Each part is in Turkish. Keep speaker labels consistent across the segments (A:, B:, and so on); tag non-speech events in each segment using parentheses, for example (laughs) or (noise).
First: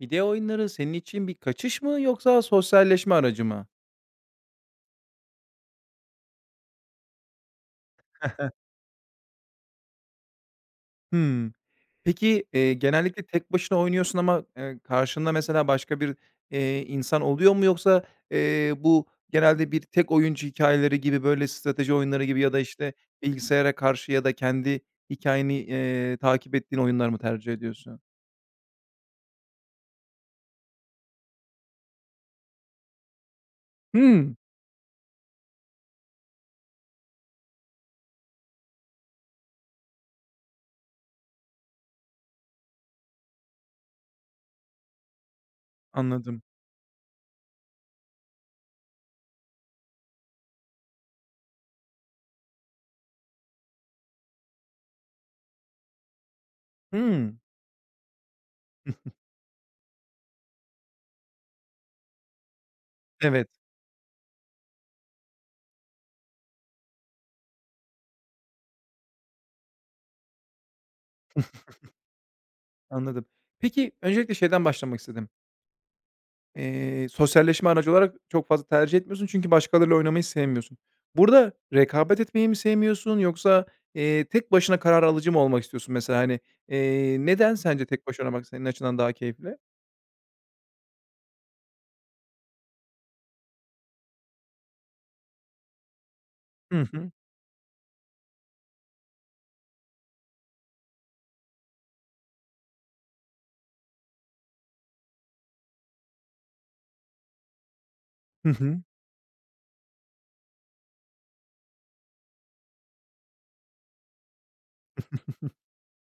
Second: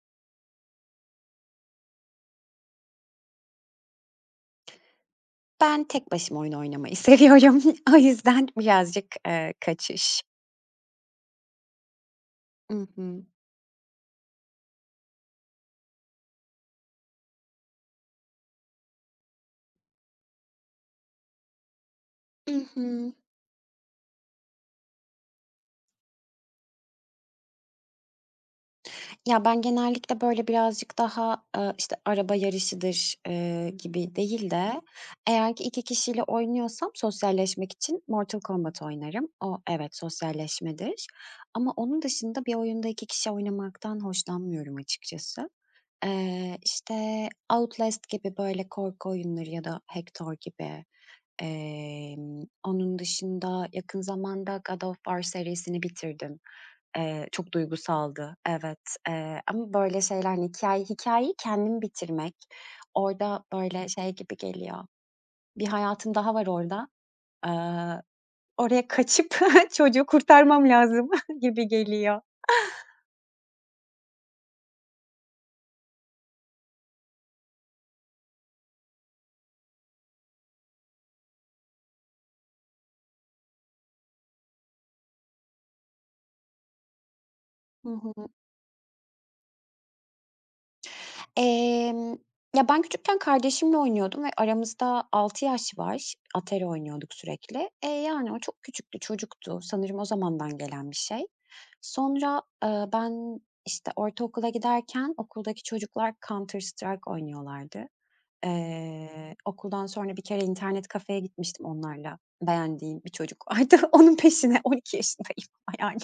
A: Video oyunları senin için bir kaçış mı yoksa sosyalleşme aracı mı?
B: Ben tek başıma oyun oynamayı seviyorum. (laughs) O yüzden birazcık, kaçış.
A: Hımm. Peki,
B: I
A: genellikle
B: hı.
A: tek başına oynuyorsun ama, karşında mesela başka bir, insan oluyor mu yoksa, bu genelde bir tek oyuncu hikayeleri gibi, böyle, strateji oyunları gibi ya
B: I
A: da, işte,
B: hı.
A: bilgisayara karşı ya da kendi hikayeni takip ettiğin oyunlar mı tercih ediyorsun?
B: Ya, ben genellikle, böyle, birazcık daha, işte, araba yarışıdır, gibi
A: Hımm,
B: değil de eğer ki 2 kişiyle oynuyorsam sosyalleşmek için Mortal Kombat oynarım. O, evet, sosyalleşmedir ama onun dışında bir oyunda 2 kişi oynamaktan hoşlanmıyorum açıkçası.
A: anladım.
B: İşte, Outlast gibi, böyle, korku oyunları ya da Hector gibi. Onun dışında yakın zamanda God of War serisini bitirdim. Eee,
A: Hımm,
B: çok duygusaldı. Evet, ama böyle şeyler, hani, hikâyeyi kendim bitirmek orada
A: evet,
B: böyle şey gibi geliyor, bir hayatım daha var orada. Eee, oraya kaçıp (laughs) çocuğu kurtarmam lazım (laughs) gibi geliyor.
A: anladım. Peki, öncelikle şeyden başlamak istedim. Sosyalleşme aracı olarak çok fazla tercih etmiyorsun çünkü başkalarıyla oynamayı sevmiyorsun. Burada rekabet etmeyi mi sevmiyorsun yoksa, tek başına karar alıcı mı olmak istiyorsun mesela? Hani, neden sence
B: Hı
A: tek başına
B: hı.
A: oynamak senin açından daha keyifli?
B: Emm, ya, ben küçükken kardeşimle oynuyordum ve aramızda 6 yaş var. Atari
A: Hı hı.
B: oynuyorduk sürekli. Yani, o çok küçüktü, çocuktu. Sanırım o zamandan gelen bir şey. Sonra, ben, işte, ortaokula giderken okuldaki çocuklar Counter Strike oynuyorlardı.
A: Hı hı.
B: Okuldan sonra bir kere internet kafeye gitmiştim onlarla. Beğendiğim bir çocuk vardı. (laughs) Onun peşine 12 yaşındayım ama yani.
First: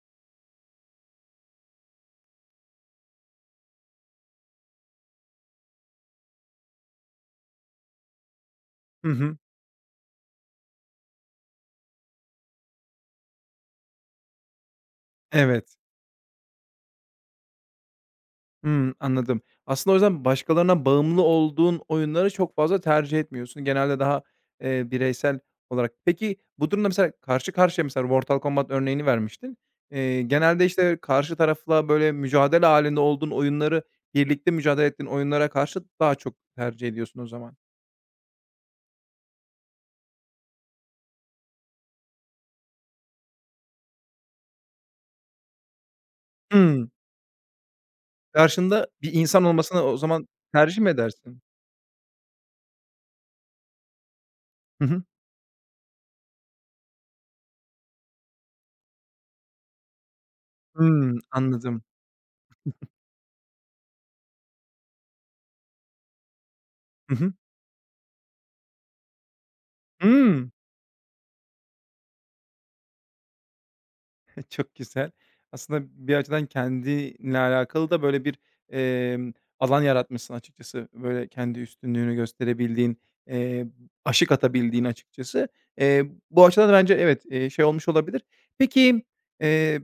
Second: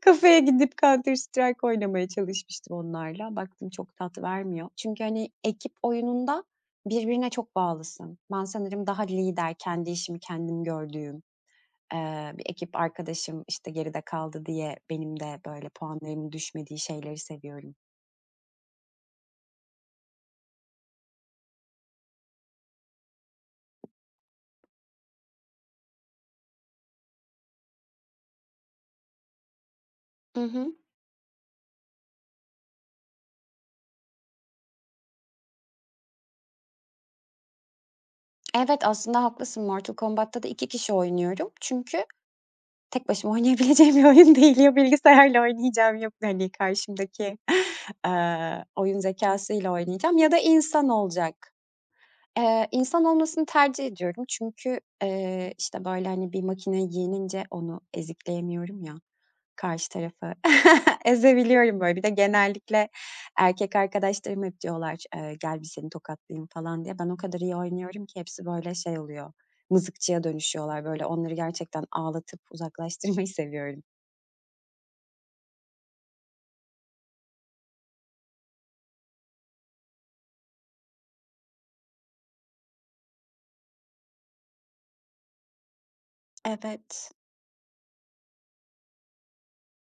B: Kafeye gidip Counter Strike oynamaya çalışmıştım onlarla. Baktım çok tat vermiyor. Çünkü, hani, ekip oyununda birbirine çok bağlısın. Ben sanırım daha
A: Hı hı.
B: lider, kendi işimi kendim gördüğüm, bir ekip arkadaşım, işte, geride kaldı diye benim de, böyle,
A: Evet.
B: puanlarımın düşmediği şeyleri seviyorum.
A: Hımm, anladım. Aslında o yüzden başkalarına bağımlı olduğun oyunları çok fazla tercih etmiyorsun. Genelde daha, bireysel olarak. Peki, bu durumda mesela karşı karşıya mesela Mortal Kombat örneğini vermiştin.
B: Hı
A: Genelde,
B: hı.
A: işte, karşı tarafla böyle mücadele hâlinde olduğun oyunları, birlikte mücadele ettiğin oyunlara karşı daha çok tercih ediyorsun o zaman.
B: Evet, aslında haklısın. Mortal Kombat'ta da 2 kişi oynuyorum. Çünkü tek başıma oynayabileceğim bir oyun değil. Ya bilgisayarla oynayacağım ya, hani,
A: Hımm.
B: karşımdaki, (laughs)
A: Karşında
B: oyun
A: bir insan
B: zekasıyla
A: olmasını o
B: oynayacağım
A: zaman
B: ya da
A: tercih
B: insan
A: mi edersin?
B: olacak. İnsan olmasını tercih ediyorum çünkü,
A: Hı hı.
B: işte, böyle, hani, bir makine yenince onu ezikleyemiyorum ya. Karşı tarafı (laughs)
A: Hımm,
B: ezebiliyorum
A: anladım.
B: böyle. Bir de genellikle erkek arkadaşlarım hep diyorlar, "Gel bir seni tokatlayayım." falan diye. Ben
A: Hı
B: o
A: hı.
B: kadar iyi oynuyorum ki hepsi böyle şey oluyor, mızıkçıya
A: Hımm.
B: dönüşüyorlar böyle. Onları gerçekten ağlatıp uzaklaştırmayı (laughs) seviyorum.
A: (laughs) Çok güzel. Aslında bir açıdan kendinle alakalı da böyle bir, emm, alan yaratmışsın açıkçası. Böyle kendi üstünlüğünü gösterebildiğin, eee, aşık atabildiğin açıkçası. Eee, Bu açıdan da bence
B: Evet.
A: evet, şey olmuş olabilir. Peki, eee,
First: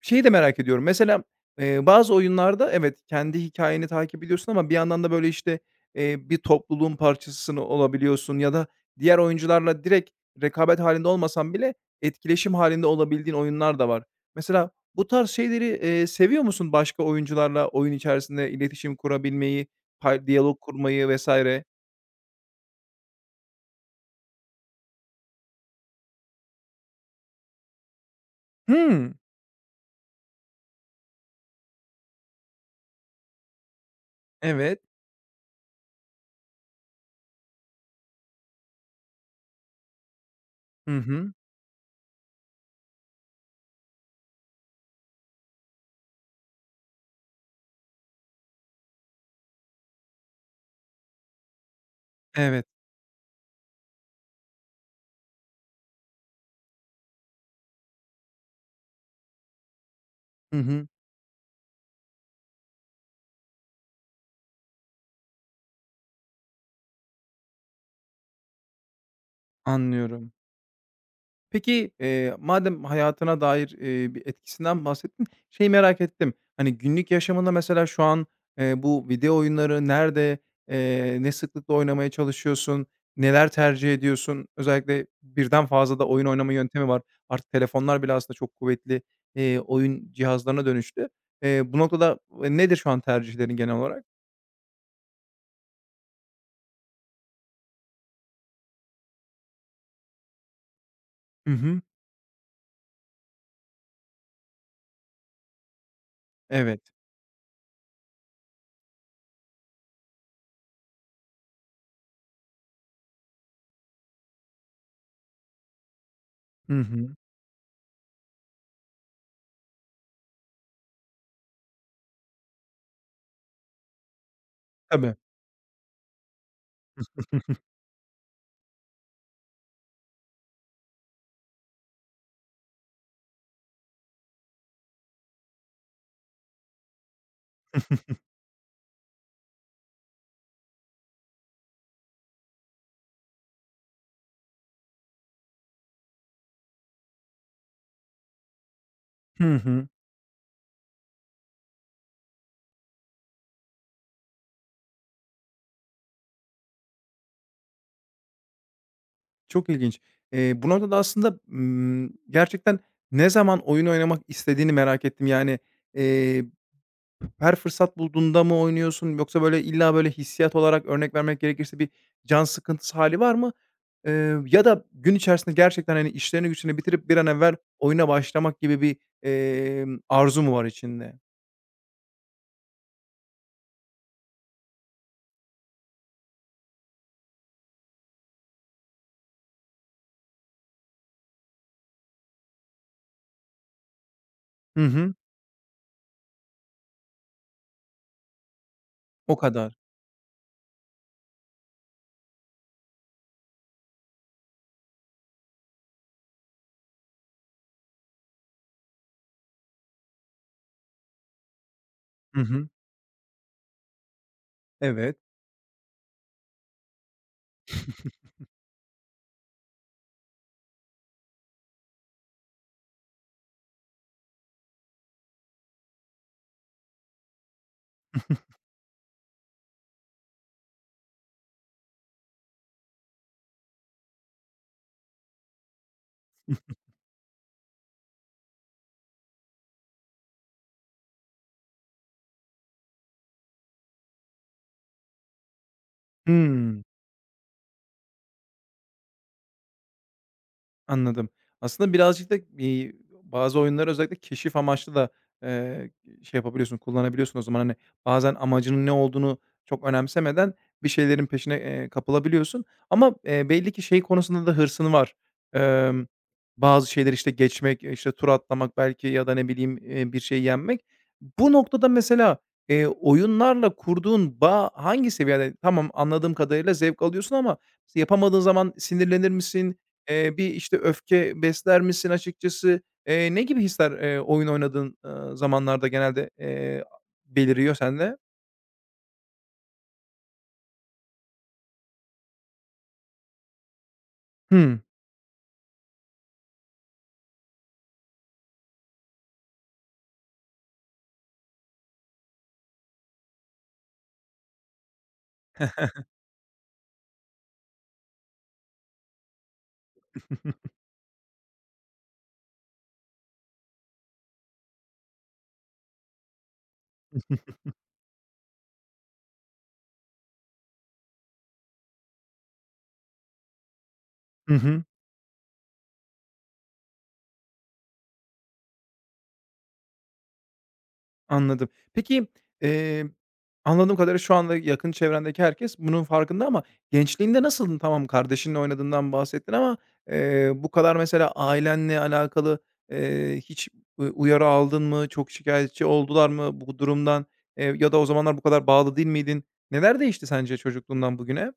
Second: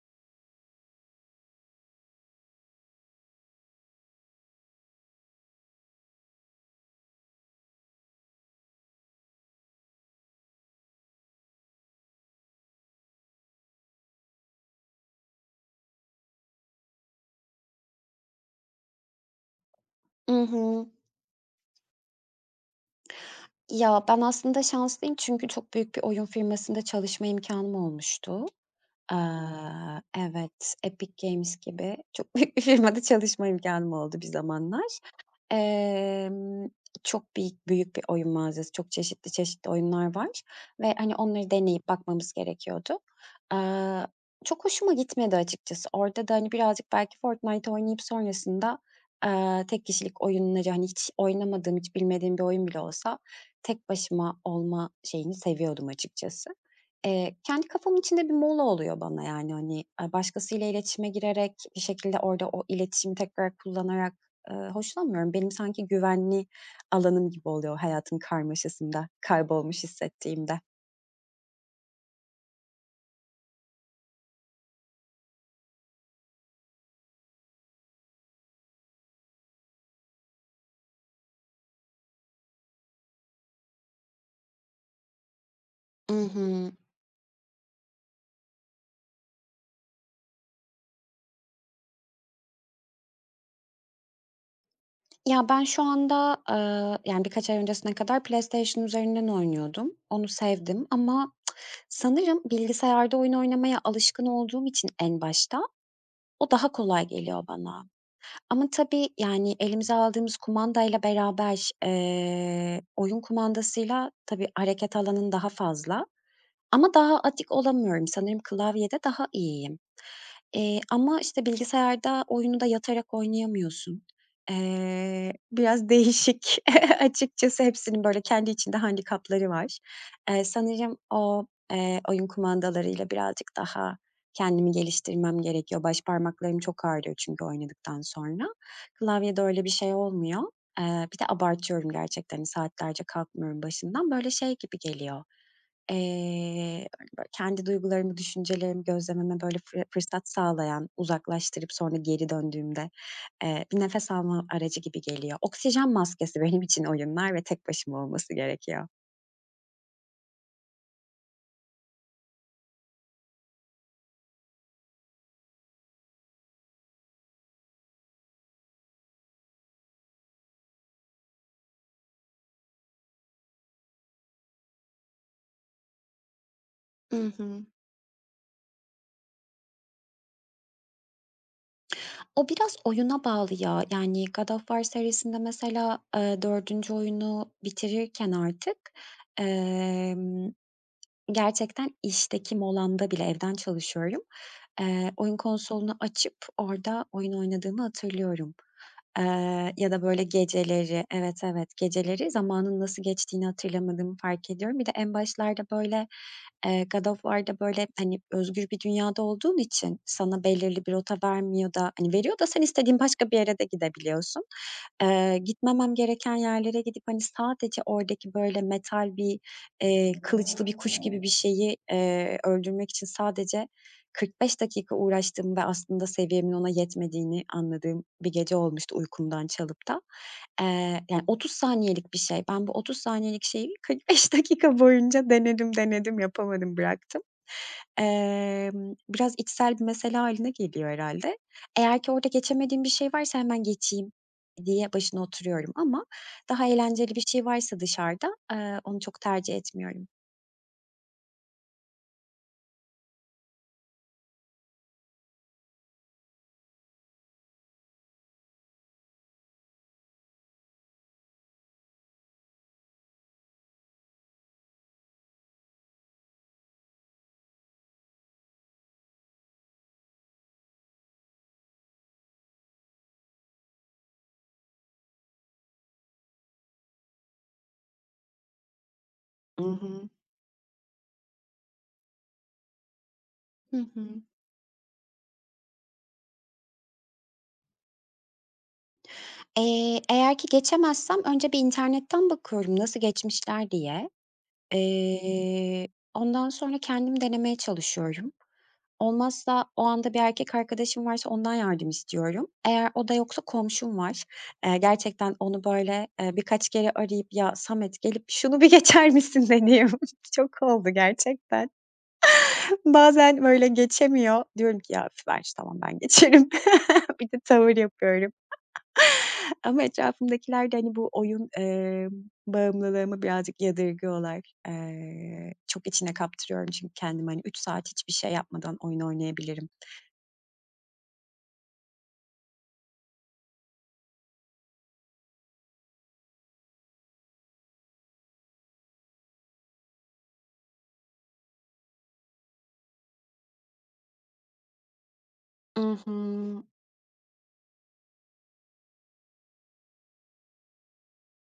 A: şeyi de merak ediyorum. Mesela, bazı oyunlarda evet, kendi hikayeni takip ediyorsun ama bir yandan da böyle, işte, bir topluluğun parçasısını olabiliyorsun ya da diğer oyuncularla direkt rekabet halinde olmasan bile etkileşim halinde olabildiğin oyunlar da var. Mesela bu tarz şeyleri, seviyor musun başka oyuncularla oyun içerisinde iletişim kurabilmeyi, pay
B: I
A: diyalog
B: hı.
A: kurmayı vesaire.
B: Ya, ben aslında şanslıyım çünkü çok büyük bir oyun firmasında çalışma imkanım olmuştu.
A: Hmm.
B: Evet, Epic Games gibi çok (laughs) büyük bir firmada çalışma imkanım oldu bir
A: Evet.
B: zamanlar. Emm, çok büyük bir oyun mağazası, çok çeşitli oyunlar var ve,
A: Hı
B: hani,
A: hı.
B: onları deneyip bakmamız gerekiyordu. Aaa, çok hoşuma gitmedi açıkçası. Orada da, hani, birazcık belki Fortnite oynayıp sonrasında, tek kişilik oyunları, hani, hiç oynamadığım, hiç bilmediğim bir oyun
A: Evet.
B: bile olsa tek başıma olma şeyini seviyordum açıkçası. Kendi kafamın içinde bir mola oluyor bana, yani, hani,
A: Hı
B: başkasıyla
A: hı.
B: iletişime girerek bir şekilde orada o iletişimi tekrar kullanarak hoşlanmıyorum. Benim sanki güvenli alanım gibi oluyor hayatın karmaşasında kaybolmuş
A: Anlıyorum.
B: hissettiğimde.
A: Peki, madem hayatına dair, bir etkisinden bahsettin, şeyi merak ettim. Hani, günlük yaşamında mesela şu an, bu video oyunları nerede, ne sıklıkla oynamaya çalışıyorsun, neler tercih ediyorsun? Özellikle birden fazla da oyun oynama
B: I.
A: yöntemi var. Artık telefonlar bile aslında çok kuvvetli, oyun cihazlarına dönüştü. Bu noktada, nedir şu an tercihlerin genel olarak?
B: Ya, ben şu anda, yani, birkaç ay öncesine kadar PlayStation üzerinden oynuyordum. Onu sevdim ama
A: Hı hı.
B: sanırım bilgisayarda oyun oynamaya alışkın olduğum için en başta o daha
A: Evet.
B: kolay geliyor bana. Ama tabii, yani, elimize aldığımız kumandayla beraber, oyun kumandasıyla tabii hareket alanın daha fazla.
A: Hı
B: Ama
A: hı.
B: daha atik olamıyorum. Sanırım klavyede daha iyiyim. Ama, işte, bilgisayarda oyunu da yatarak oynayamıyorsun.
A: Tabii.
B: Biraz değişik (laughs) açıkçası hepsinin böyle kendi içinde handikapları var. Sanırım o, oyun kumandalarıyla birazcık daha kendimi geliştirmem gerekiyor. Baş parmaklarım çok ağrıyor çünkü oynadıktan
A: (laughs)
B: sonra. Klavyede öyle bir şey olmuyor. Bir de abartıyorum gerçekten, hani, saatlerce kalkmıyorum başından. Böyle şey gibi geliyor. Eee, böyle, kendi duygularımı, düşüncelerimi gözlememe,
A: Hı
B: böyle,
A: hı.
B: fırsat sağlayan, uzaklaştırıp sonra geri döndüğümde, bir nefes alma aracı gibi geliyor. Oksijen maskesi benim için oyunlar ve tek başıma olması gerekiyor.
A: Çok ilginç. Bu noktada aslında, gerçekten ne zaman oyun oynamak istediğini merak ettim. Yani, eee, her fırsat bulduğunda mı oynuyorsun yoksa, böyle, illa, böyle, hissiyat olarak örnek vermek gerekirse bir can sıkıntısı hali var mı? Ya da gün içerisinde gerçekten, hani, işlerini güçlerini bitirip
B: I
A: bir an evvel
B: hı.
A: oyuna başlamak gibi bir, arzu mu var içinde?
B: O biraz oyuna bağlı ya. Yani God of War serisinde mesela, 4. oyunu bitirirken artık, gerçekten işteki molamda bile evden çalışıyorum.
A: Hı
B: Eee,
A: hı.
B: oyun konsolunu açıp orada oyun oynadığımı hatırlıyorum.
A: O
B: Eee,
A: kadar.
B: ya da böyle geceleri evet, evet, geceleri zamanın nasıl geçtiğini hatırlamadığımı fark ediyorum. Bir de en başlarda böyle, God of War'da böyle, hani, özgür bir dünyada olduğun için sana belirli bir rota vermiyor da, hani, veriyor
A: Hı
B: da sen
A: hı.
B: istediğin başka bir yere de gidebiliyorsun.
A: Evet.
B: Gitmemem gereken yerlere gidip, hani, sadece oradaki böyle metal bir kılıçlı bir kuş gibi bir şeyi, öldürmek için sadece 45 dakika uğraştığım ve aslında seviyemin ona yetmediğini anladığım bir gece olmuştu uykumdan çalıp da. Yani 30 saniyelik bir şey. Ben bu 30 saniyelik şeyi 45 (laughs) dakika boyunca denedim, denedim, yapamadım, bıraktım. Biraz içsel bir mesele haline geliyor herhalde. Eğer ki orada geçemediğim bir şey varsa hemen geçeyim diye başına oturuyorum ama daha
A: Hıı.
B: eğlenceli bir şey varsa dışarıda, onu çok tercih etmiyorum.
A: Anladım. Aslında birazcık da, bazı oyunları özellikle keşif amaçlı da, eee, şey yapabiliyorsun, kullanabiliyorsun o zaman. Hani, bazen amacının ne olduğunu çok önemsemeden bir şeylerin peşine, kapılabiliyorsun ama, belli ki şey konusunda da hırsın var. Emm, Bazı şeyler işte, geçmek, işte, tur atlamak belki ya da ne bileyim, bir şey yenmek. Bu noktada mesela, oyunlarla kurduğun bağ hangi seviyede? Tamam, anladığım kadarıyla zevk alıyorsun ama yapamadığın zaman sinirlenir
B: I
A: misin?
B: hı.
A: Bir, işte, öfke besler misin açıkçası? Ne gibi
B: Hı
A: hisler,
B: hı.
A: oyun oynadığın, zamanlarda genelde, beliriyor sende?
B: Eğer ki geçemezsem önce bir internetten bakıyorum nasıl geçmişler diye.
A: Hımm.
B: Eee, ondan sonra kendim denemeye çalışıyorum. Olmazsa o anda bir erkek arkadaşım varsa ondan yardım istiyorum. Eğer o da yoksa komşum var. Gerçekten onu, böyle, birkaç kere arayıp "Ya, Samet gelip şunu bir (laughs) geçer misin?" dediğim (laughs) çok
A: (laughs)
B: oldu gerçekten. Bazen böyle geçemiyor. Diyorum ki, "Ya, üf, ver işte, tamam ben geçerim." (laughs) Bir de tavır yapıyorum. (laughs) Ama etrafımdakiler de, hani, bu oyun, bağımlılığımı birazcık yadırgıyorlar.
A: Hı hı.
B: Çok içine kaptırıyorum çünkü kendimi, hani, 3 saat hiçbir şey yapmadan oyun oynayabilirim.
A: Anladım. Peki, eee, anladığım kadarıyla şu anda yakın çevrendeki herkes bunun farkında ama gençliğinde nasıldın? Tamam, kardeşinle oynadığından bahsettin ama, bu kadar mesela ailenle alakalı, hiç uyarı aldın mı? Çok şikayetçi oldular
B: I.
A: mı bu durumdan? Ya da o zamanlar bu kadar bağlı değil miydin? Neler değişti sence çocukluğundan bugüne?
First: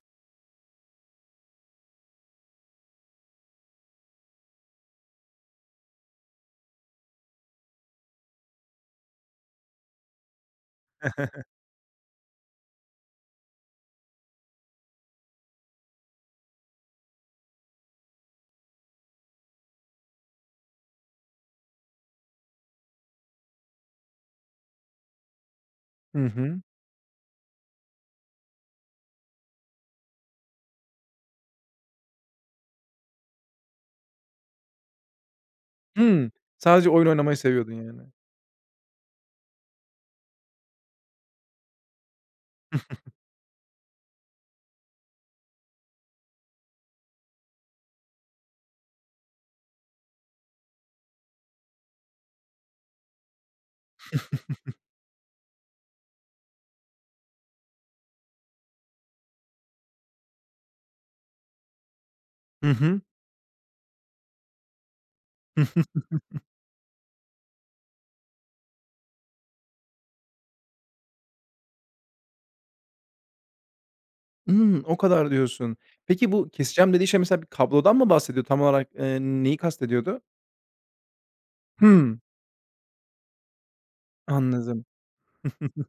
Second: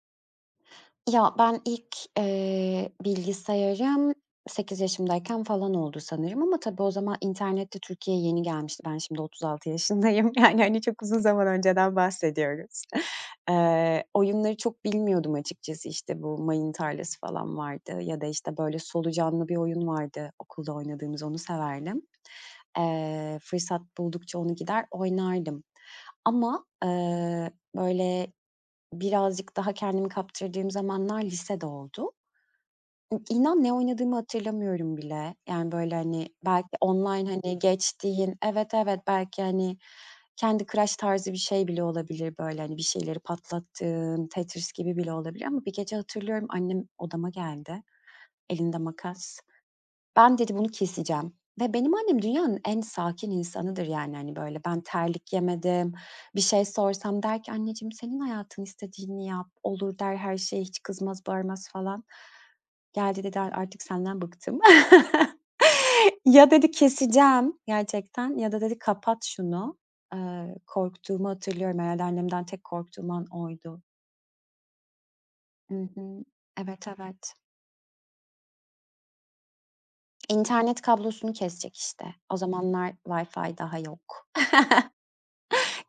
B: Ya, ben ilk, bilgisayarım 8 yaşımdayken falan oldu sanırım ama tabii o zaman internette de Türkiye'ye yeni gelmişti. Ben şimdi 36 yaşındayım. (laughs) Yani, hani, çok uzun zaman
A: (laughs)
B: önceden bahsediyoruz. (laughs) Oyunları çok bilmiyordum açıkçası. İşte, bu mayın tarlası falan vardı ya da, işte, böyle solucanlı bir oyun vardı okulda oynadığımız, onu severdim. Fırsat buldukça onu gider oynardım
A: Hı hı.
B: ama, böyle birazcık daha kendimi kaptırdığım zamanlar lisede oldu. İ inan ne oynadığımı hatırlamıyorum bile. Yani, böyle, hani,
A: Hımm.
B: belki
A: Sadece oyun
B: online,
A: oynamayı
B: hani,
A: seviyordun yani.
B: evet, evet, belki, hani, kendi Crash tarzı bir şey bile olabilir, böyle, hani, bir şeyleri patlattığın, Tetris gibi bile olabilir ama bir gece hatırlıyorum annem odama geldi, elinde makas. Ben dedi bunu keseceğim ve benim annem dünyanın en sakin insanıdır yani, hani, böyle ben terlik yemedim, bir şey sorsam der ki "Anneciğim senin hayatın istediğini yap." olur der, her şeye hiç kızmaz, bağırmaz falan.
A: Hı hı.
B: Geldi dedi artık senden bıktım." (laughs)
A: (laughs)
B: Ya dedi keseceğim gerçekten ya da dedi kapat şunu. Korktuğumu hatırlıyorum herhâlde annemden tek korktuğum an oydu.
A: Hımm, o kadar diyorsun.
B: Hı hı.
A: Peki bu
B: Evet,
A: keseceğim dediği şey
B: evet.
A: mesela bir kablodan mı bahsediyor? Tam olarak, neyi kastediyordu?
B: İnternet kablosunu kesecek işte.
A: Hımm,
B: O zamanlar Wi-Fi daha yok.
A: anladım.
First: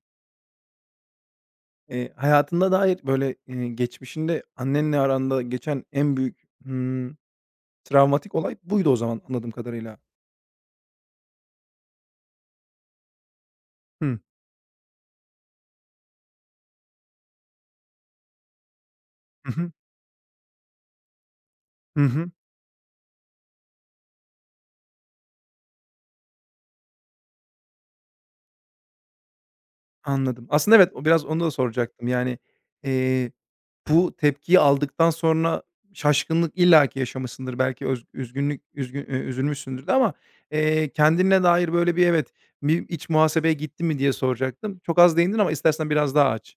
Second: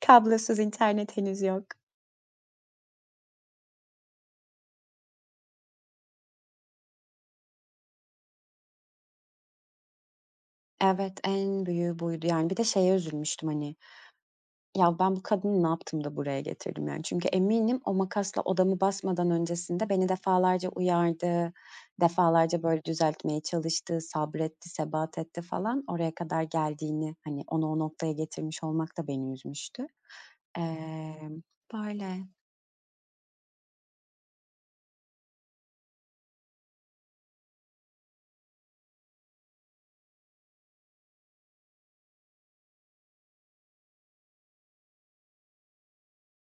B: Kablosuz internet henüz yok.
A: Hayatına dair böyle, geçmişinde annenle aranda geçen en büyük, hımm, travmatik olay buydu o zaman anladığım kadarıyla.
B: Evet, en büyüğü buydu. Yani bir de şeye üzülmüştüm, hani,
A: Hımm.
B: "Ya, ben bu kadını ne yaptım da buraya getirdim?" yani. Çünkü eminim o makasla odamı basmadan
A: Hı hı.
B: öncesinde beni defalarca uyardı,
A: Hı hı.
B: defalarca, böyle, düzeltmeye çalıştı, sabretti, sebat etti falan. Oraya kadar geldiğini, hani, onu o noktaya getirmiş olmak da beni üzmüştü.
A: Anladım. Aslında evet, o biraz onu
B: Emm,
A: da
B: Böyle.
A: soracaktım. Yani, eee bu tepkiyi aldıktan sonra şaşkınlık illaki yaşamışsındır. Belki üzgünlük üzgün üzülmüşsündür de ama, kendine dair böyle bir evet, bir iç muhasebeye gittin mi diye soracaktım. Çok az değindin ama istersen biraz daha aç.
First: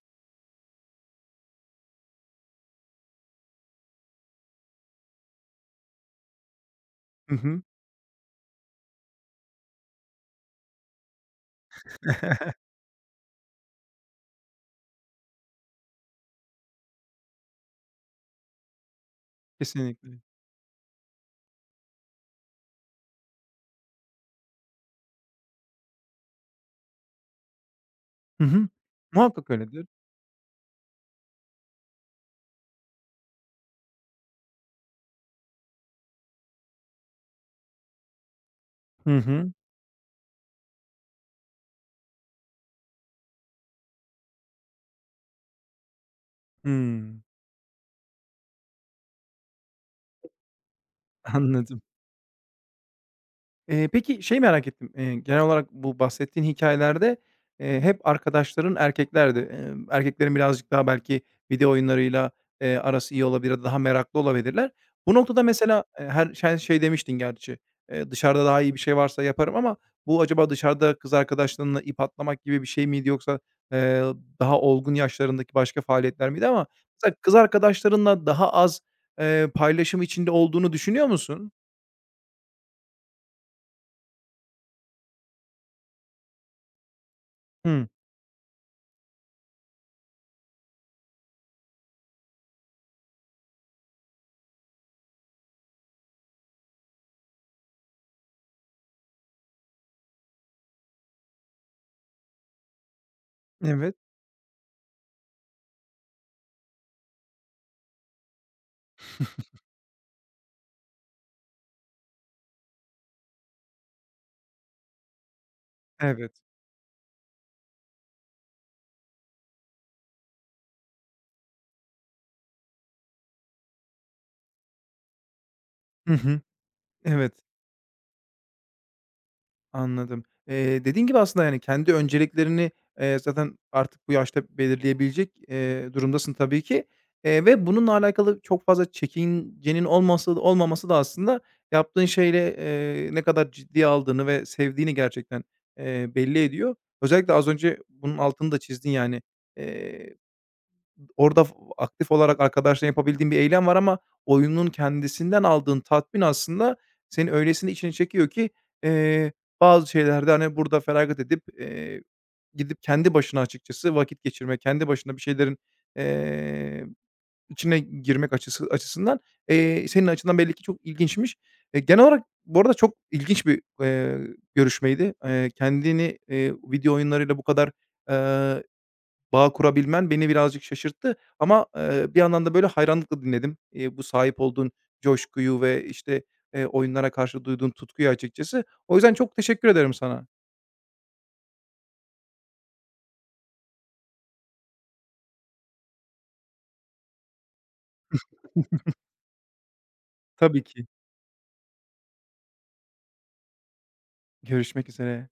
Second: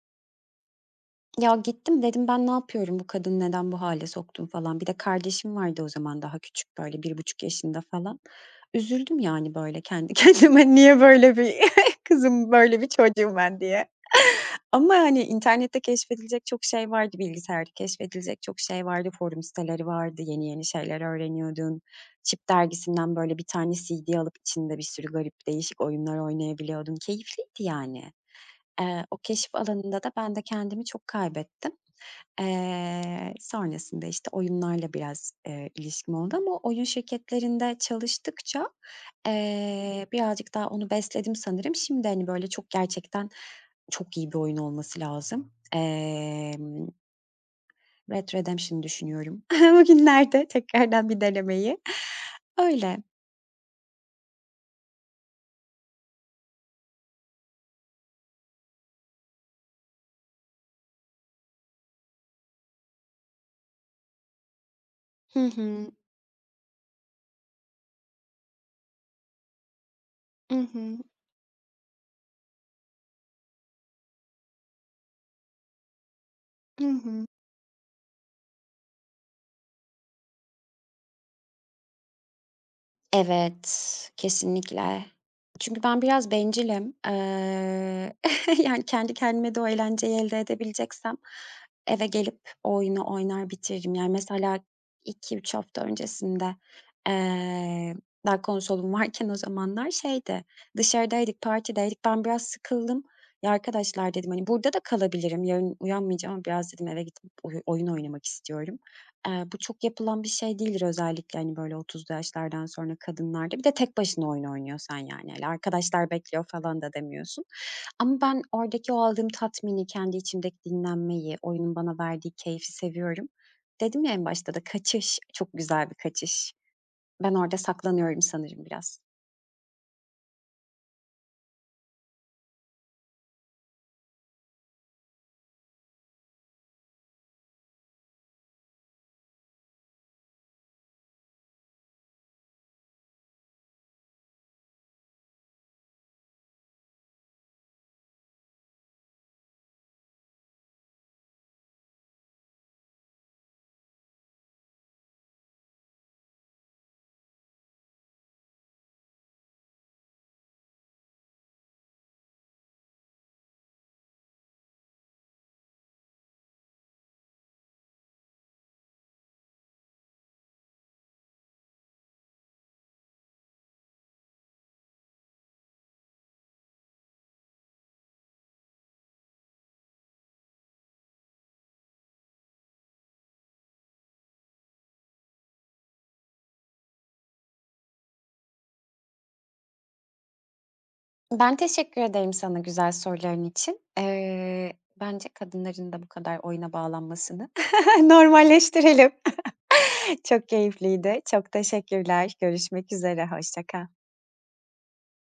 B: Ya, gittim, dedim, "Ben ne yapıyorum? Bu kadını neden bu hale soktum?" falan. Bir de kardeşim vardı o zaman daha küçük, böyle bir
A: Hı
B: buçuk
A: hı.
B: yaşında falan. Üzüldüm yani böyle kendi (laughs) kendime, niye böyle bir (laughs) kızım,
A: (laughs)
B: böyle bir çocuğum ben diye. Ama, hani, internette keşfedilecek çok şey vardı, bilgisayarda keşfedilecek çok şey vardı, forum siteleri vardı,
A: Kesinlikle.
B: yeni yeni şeyler öğreniyordun. Chip dergisinden böyle bir tane CD alıp içinde bir sürü garip değişik oyunlar oynayabiliyordun. Keyifliydi yani.
A: Hı hı.
B: O
A: Muhakkak
B: keşif
A: öyledir.
B: alanında da ben de kendimi çok kaybettim. Sonrasında, işte, oyunlarla biraz, ilişkim oldu ama oyun şirketlerinde çalıştıkça,
A: Hı hı.
B: birazcık daha onu besledim sanırım. Şimdi, hani, böyle, çok gerçekten çok iyi bir oyun olması lazım. Emm,
A: Hımm.
B: Red Redemption düşünüyorum (laughs) bugünlerde tekrardan bir denemeyi.
A: Anladım.
B: Öyle.
A: Peki şey merak ettim, genel olarak bu bahsettiğin hikâyelerde, hep arkadaşların erkeklerdi. Erkeklerin birazcık daha belki video oyunlarıyla, arası iyi olabilir, ya da daha meraklı olabilirler. Bu noktada
B: Hı
A: mesela,
B: hı.
A: her şey demiştin gerçi, "Dışarıda daha iyi bir şey varsa yaparım." ama bu acaba
B: Hı
A: dışarıda
B: hı.
A: kız arkadaşlarınla ip atlamak gibi bir şey miydi yoksa, eee, daha olgun yaşlarındaki başka faaliyetler miydi? Ama
B: Hı
A: mesela
B: hı.
A: kız arkadaşlarınla daha az, paylaşım içinde olduğunu düşünüyor musun?
B: Evet, kesinlikle. Çünkü ben biraz bencilim.
A: Hımm.
B: (laughs) Yani, kendi kendime de o eğlenceyi elde edebileceksem eve gelip o oyunu oynar bitiririm. Yani, mesela iki üç hafta öncesinde, eee, daha konsolum varken o zamanlar şeydi, dışarıdaydık, partideydik. Ben biraz sıkıldım. "Ya,
A: Evet,
B: arkadaşlar" dedim, hani, "Burada da kalabilirim. Yarın uyanmayacağım ama biraz" dedim, "Eve gidip oyun oynamak istiyorum." Bu çok yapılan bir şey değildir özellikle, hani, böyle 30'lu yaşlardan sonra kadınlarda. Bir de tek başına oyun oynuyorsan, yani, hani, arkadaşlar
A: evet.
B: bekliyor falan da demiyorsun. Ama ben oradaki o aldığım tatmini, kendi içimdeki dinlenmeyi, oyunun bana verdiği keyfi seviyorum. Dedim ya en başta da kaçış çok güzel bir
A: Hı hı.
B: kaçış. Ben
A: Evet,
B: orada saklanıyorum sanırım biraz.
A: anladım. Dediğin gibi aslında, yani, kendi önceliklerini, zaten artık bu yaşta belirleyebilecek, durumdasın tabii ki, ve bununla alakalı çok fazla çekincenin olması olmaması da aslında yaptığın şeyle, ne kadar ciddiye aldığını ve sevdiğini gerçekten, belli ediyor. Özellikle az önce bunun altını da çizdin, yani. Eee Orada aktif olarak arkadaşla yapabildiğin bir eylem var ama oyunun kendisinden aldığın tatmin aslında seni öylesine içine çekiyor ki, eee, bazı şeylerde, hani, burada feragat edip, gidip kendi başına açıkçası vakit geçirmek, kendi başına bir şeylerin, eee, içine girmek açısından, senin açından belli ki çok ilginçmiş. Genel olarak bu arada çok ilginç bir, görüşmeydi. Kendini, video oyunlarıyla bu kadar, eee bağ kurabilmen beni birazcık şaşırttı ama, bir yandan da böyle hayranlıkla dinledim. Bu sahip olduğun coşkuyu ve, işte, oyunlara karşı duyduğun tutkuyu açıkçası. O yüzden çok teşekkür ederim sana.
B: Ben teşekkür ederim sana güzel soruların için. Bence kadınların da bu kadar oyuna bağlanmasını (laughs) normalleştirelim. (laughs) Çok
A: Tabii ki.
B: keyifliydi. Çok teşekkürler. Görüşmek üzere. Hoşça kal.
A: Görüşmek üzere.